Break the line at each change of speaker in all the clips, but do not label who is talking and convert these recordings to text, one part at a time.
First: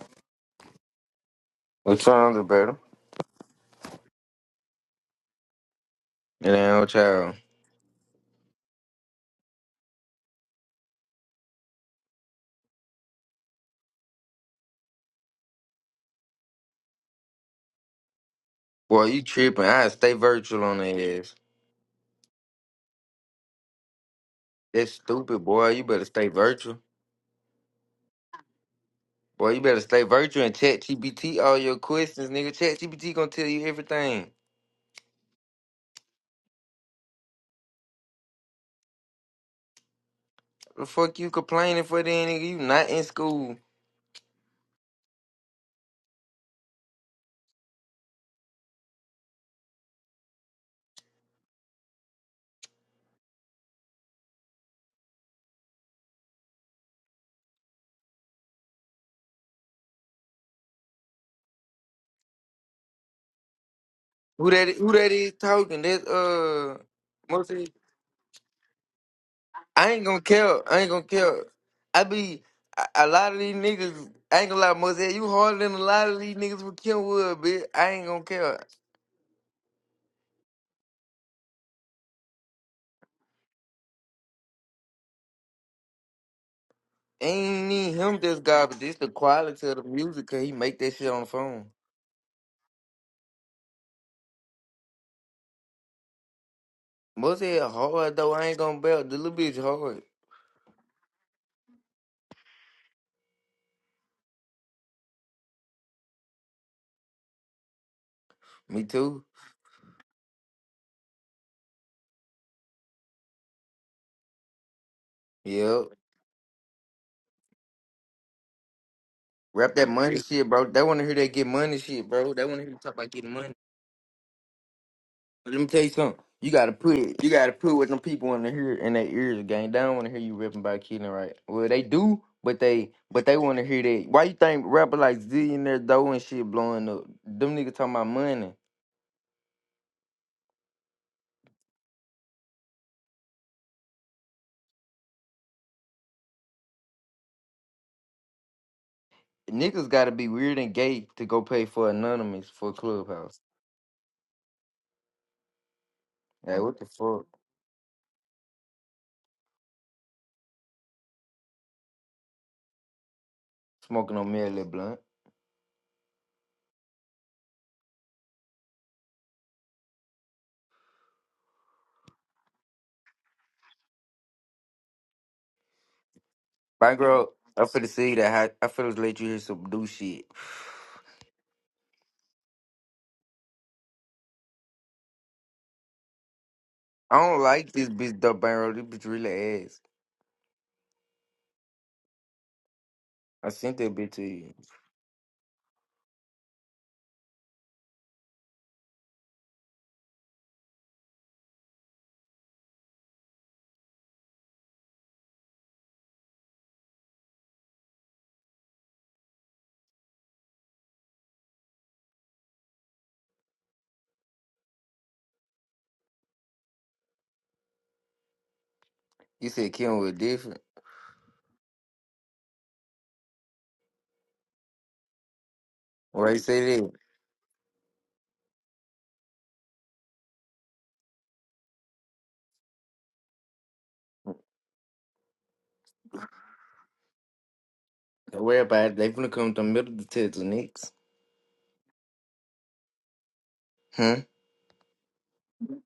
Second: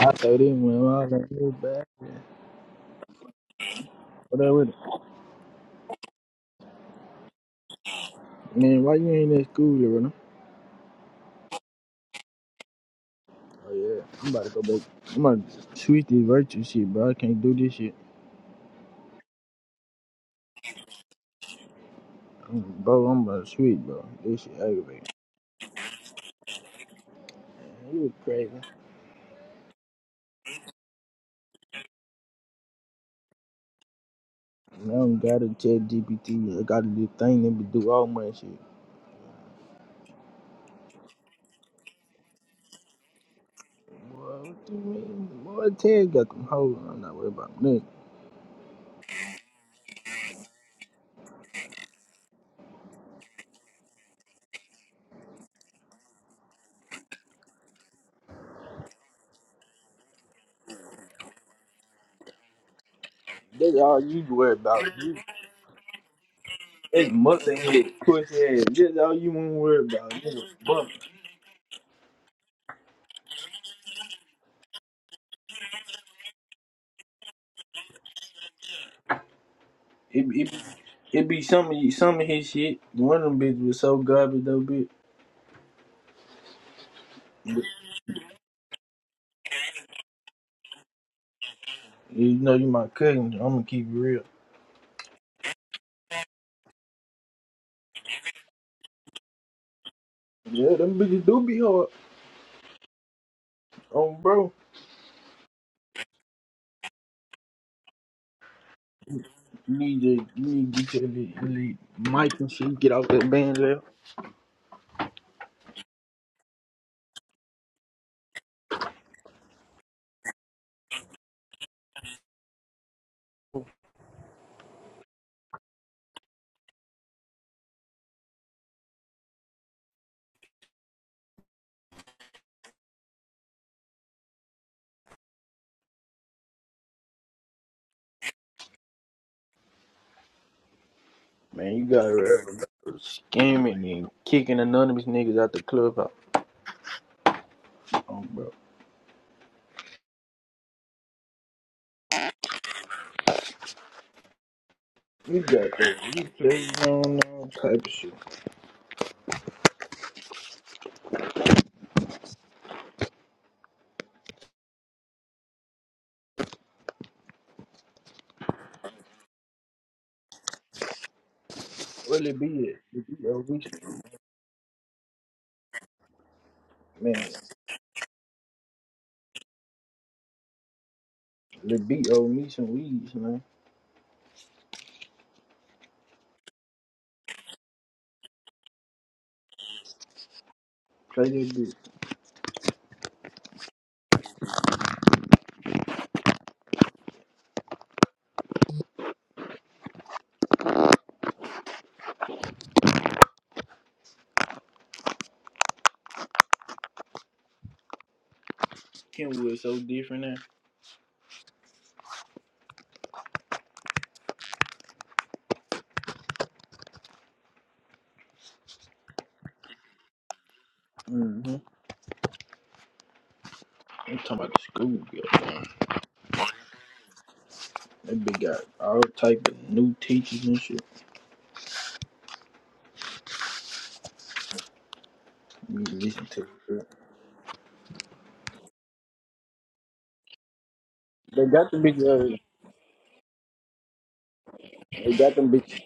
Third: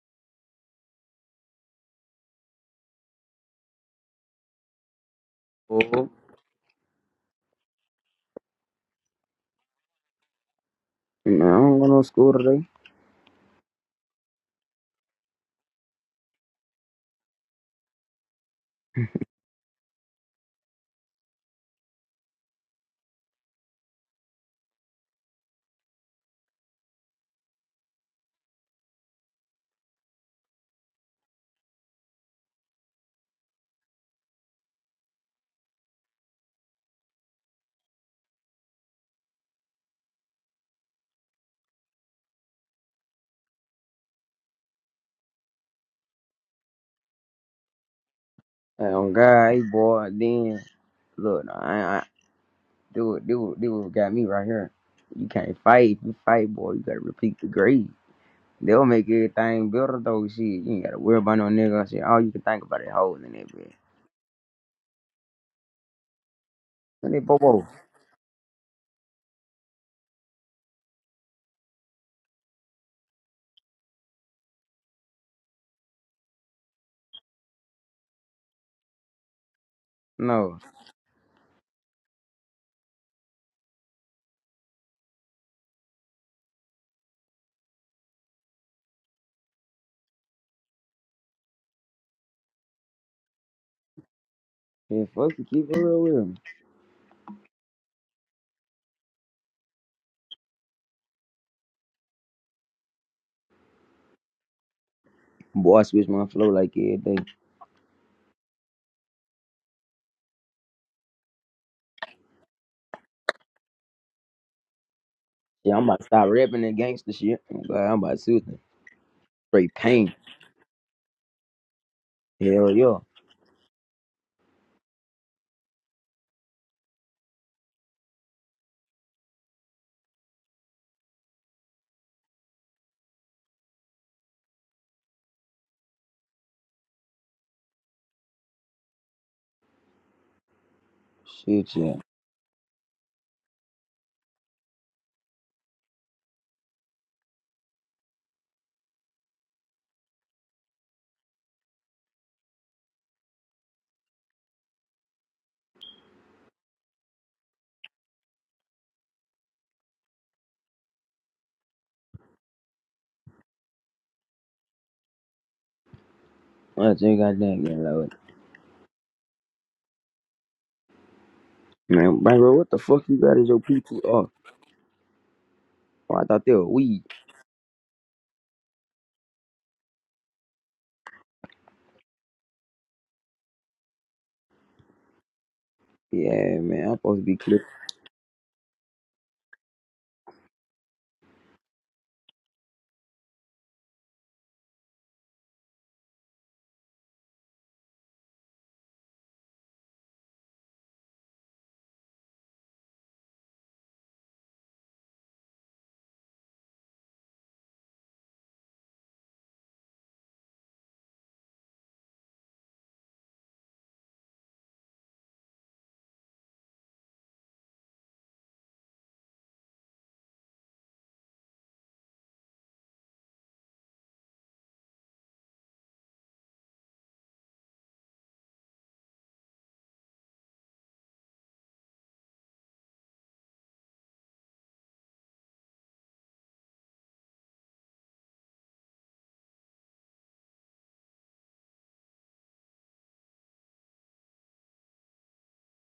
I throw them when I was like, move back.
What's wrong, Roberta?
Whatever.
Oh,
And then old child.
Man, why you ain't in school, bro?
man, I am going to school today.
Oh, yeah. I'm about to go back. I'm about to switch this virtue shit, bro. I can't do this shit.
Boy, you tripping. I stay virtual on their ass.
I'm, bro, I'm about to switch, bro. This shit
That's
aggravating.
stupid, boy. You better stay virtual.
Man, You was crazy.
Boy, you better stay virtual and chat GPT all your questions, nigga. Chat GPT gonna tell you everything.
Now I don't gotta chat GPT. I gotta do thing that we do all my shit.
The fuck you complaining for then, nigga? You not in school.
Boy, what you mean? Boy, Ted got them hoes. I'm not worried about nothing.
Hey, on God, hey boy. Then look, no, I, I do it, do it, do it. Got me right here. You can't fight. If you fight, boy, you gotta repeat the grade. They'll make everything better though. Shit, you ain't gotta worry about no nigga. Shit, all you can think about is hoes in that bitch.
That's all you
Who
worry
that is,
about.
who that
You,
is talking? That's uh
it's
And they
mustard
bobo.
mostly
head, pussy ass. That's all you want to worry
I ain't
about.
gonna care. I
Nigga,
ain't gonna care. I be a a lot of these niggas I ain't gonna lie, Mosey, you harder than a lot of these niggas with Kenwood, bitch. I ain't gonna care.
It,
No,
it, it be some of you- some of his shit. One of them bitches was so garbage though, bitch. But,
Ain't need him this guy, but just the quality of the music, cause he make that shit on the phone.
You know you my cousin. I'm gonna keep it real.
shit, fuck you. Keep it real with me.
Most of it hard though, I ain't gonna belt. The little bitch hard.
Yeah, them bitches do be hard. Oh, bro,
Boy, I switch my flow like every day.
Me too.
you need to you need to get your little, little mic and shit. Get off that band left.
Yeah, I'm
Yep.
about to stop rapping that gangster shit. Oh, God, I'm about to switch it. Straight
Rap that
pain.
money shit, bro. They wanna hear that get money shit, bro. They wanna hear
Hell
you talk
yeah.
about getting money. But let me tell you something. You gotta put it. You gotta put what them people wanna hear in their ears again. They don't wanna hear you ripping about killing right. Well they do, but they but they wanna hear that. Why you think rapper like Zillionaire Doe and shit blowing up? Them niggas talking about money.
Man,
Shit,
you
yeah.
gotta remember bro, scamming and kicking anonymous niggas out the club. Out. Um, bro,
Niggas gotta be weird and gay to go pay for anonymous for clubhouse.
you got that. You
Like
play
what the
on
fuck?
all type of shit.
Smoking on me a little blunt.
I just got that getting loaded. Man,
Well, it be
bro, what the
it. It
fuck you
be
got
owe
as your
me
people?
some
Oh, oh, I thought they were
My
weed.
man.
girl, I finna see that I, I feel let you hear some new shit.
It be owe me some weeds, man.
Yeah, man, I'm
I
supposed to be
don't
clear.
like this bitch dub barrel. This bitch really ass.
Play that bitch.
I sent that bitch to you.
Kenwood's so different now.
You said Kim was different.
Mm-hmm. I'm talking about the school, goddamn.
Why you say that?
That bitch got all type of new teachers and shit. You need to listen to it. bro.
Don't worry about it. They finna come to the middle of the Texas next.
They got the bitch. Uh,
Huh?
they got them bitches.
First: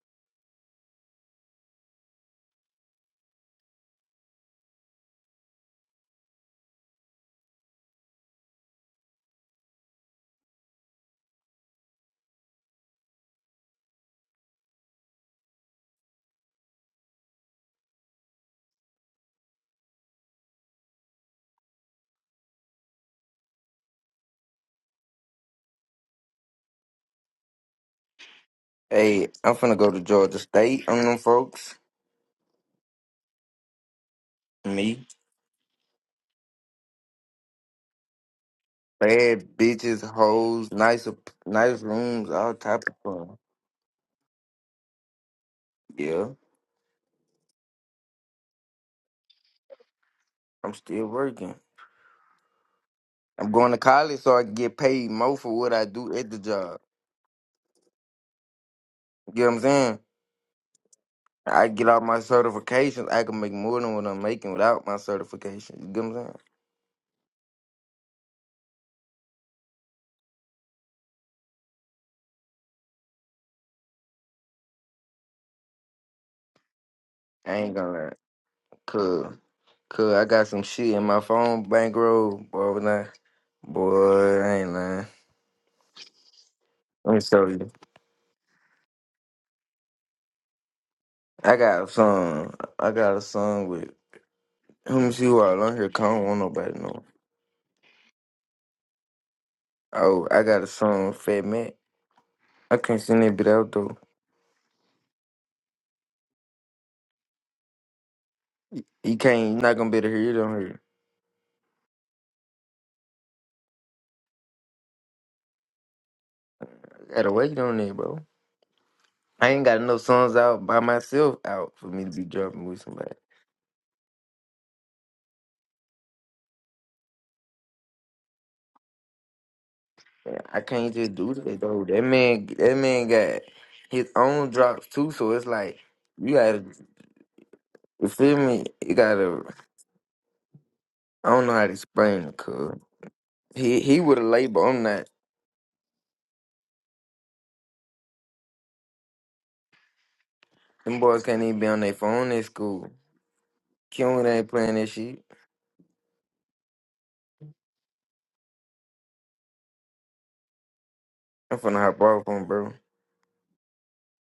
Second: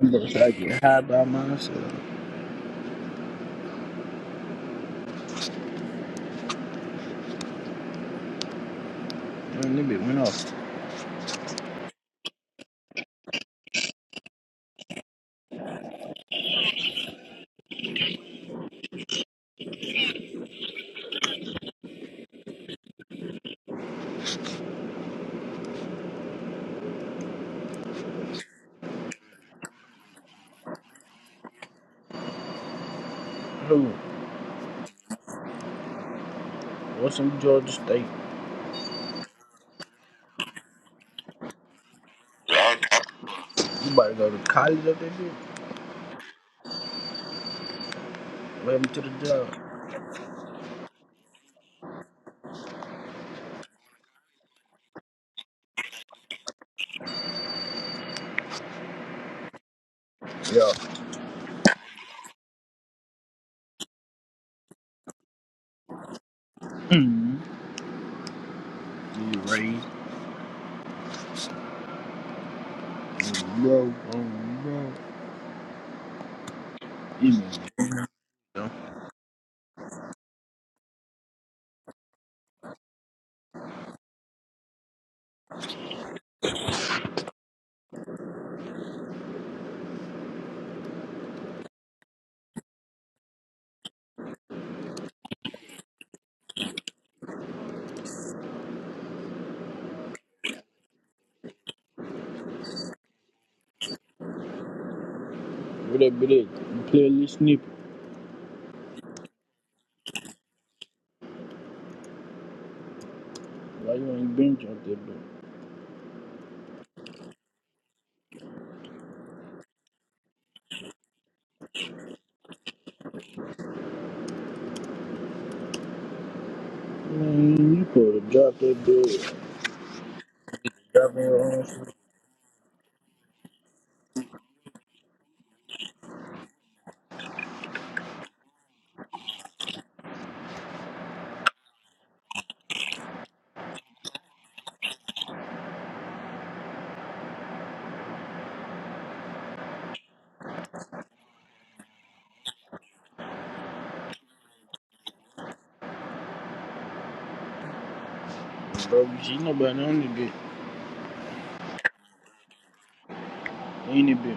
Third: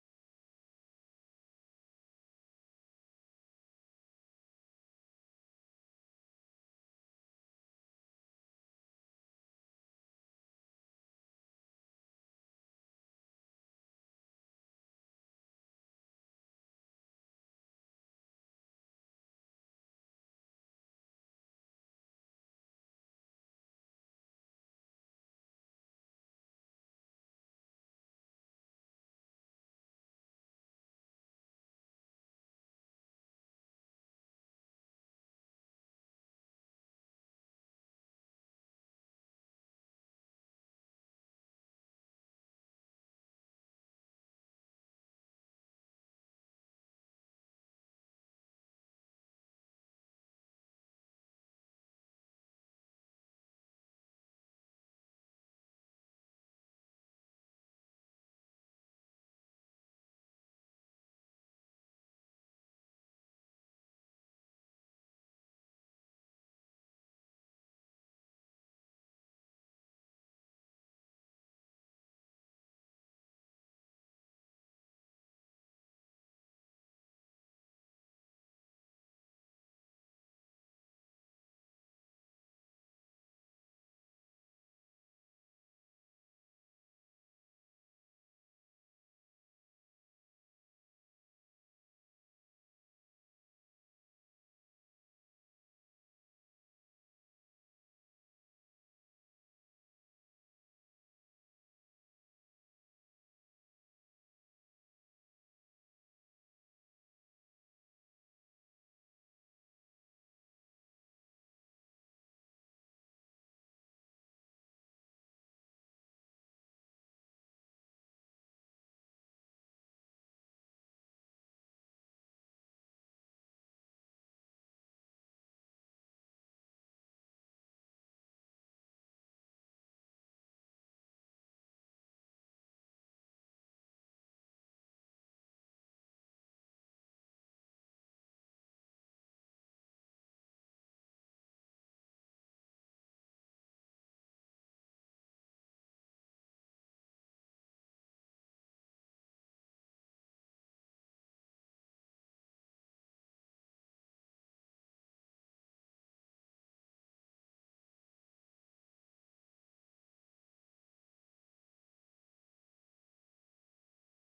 I'm gonna try to get high by myself. Man, that bitch went off.
Hey, I'm finna go to Georgia State on them folks.
Who?
Me.
What's in Georgia State?
Bad bitches, hoes, nice, nice rooms, all type of fun.
You about to go to college up there, bitch?
Yeah.
Welcome to the job.
I'm still working. I'm going to college so I can get paid more for what I do at the job. You get what I'm saying?
Yeah.
I get all my certifications. I can make more than what I'm making without my certification. You get what I'm saying?
Mm-hmm. You raised. bro. Bro, bro. you broke. You
I ain't gonna lie. Cause, cause I got some shit in my phone bankroll, boy. When I, boy, I ain't lying. Let me show you. I got a song. I got a song with. Let me see who all on here. 'cause I don't want nobody to know. Oh, I got a song with Fat Matt. I can't send that bit out though.
Where that bitch at? You play a little snippet.
You can't. You're not gonna be able to hear You on here.
Why you ain't bench out there, bro?
I gotta wait on that, bro. I ain't got enough songs out by myself out for me to be jumping with somebody.
Man, you could have dropped that bitch.
Yeah, I can't just
Dropped
do
her
that though.
on.
That man, that man got his own drops too. So it's like you gotta, you feel me? You gotta. I don't know how to explain it, cuz he he with a label. I'm not. Them boys can't even be on their phone at school. Q ain't playing that shit.
Bro, she nobody on the bitch.
I'm finna hop off on, bro.
Ain't it bitch?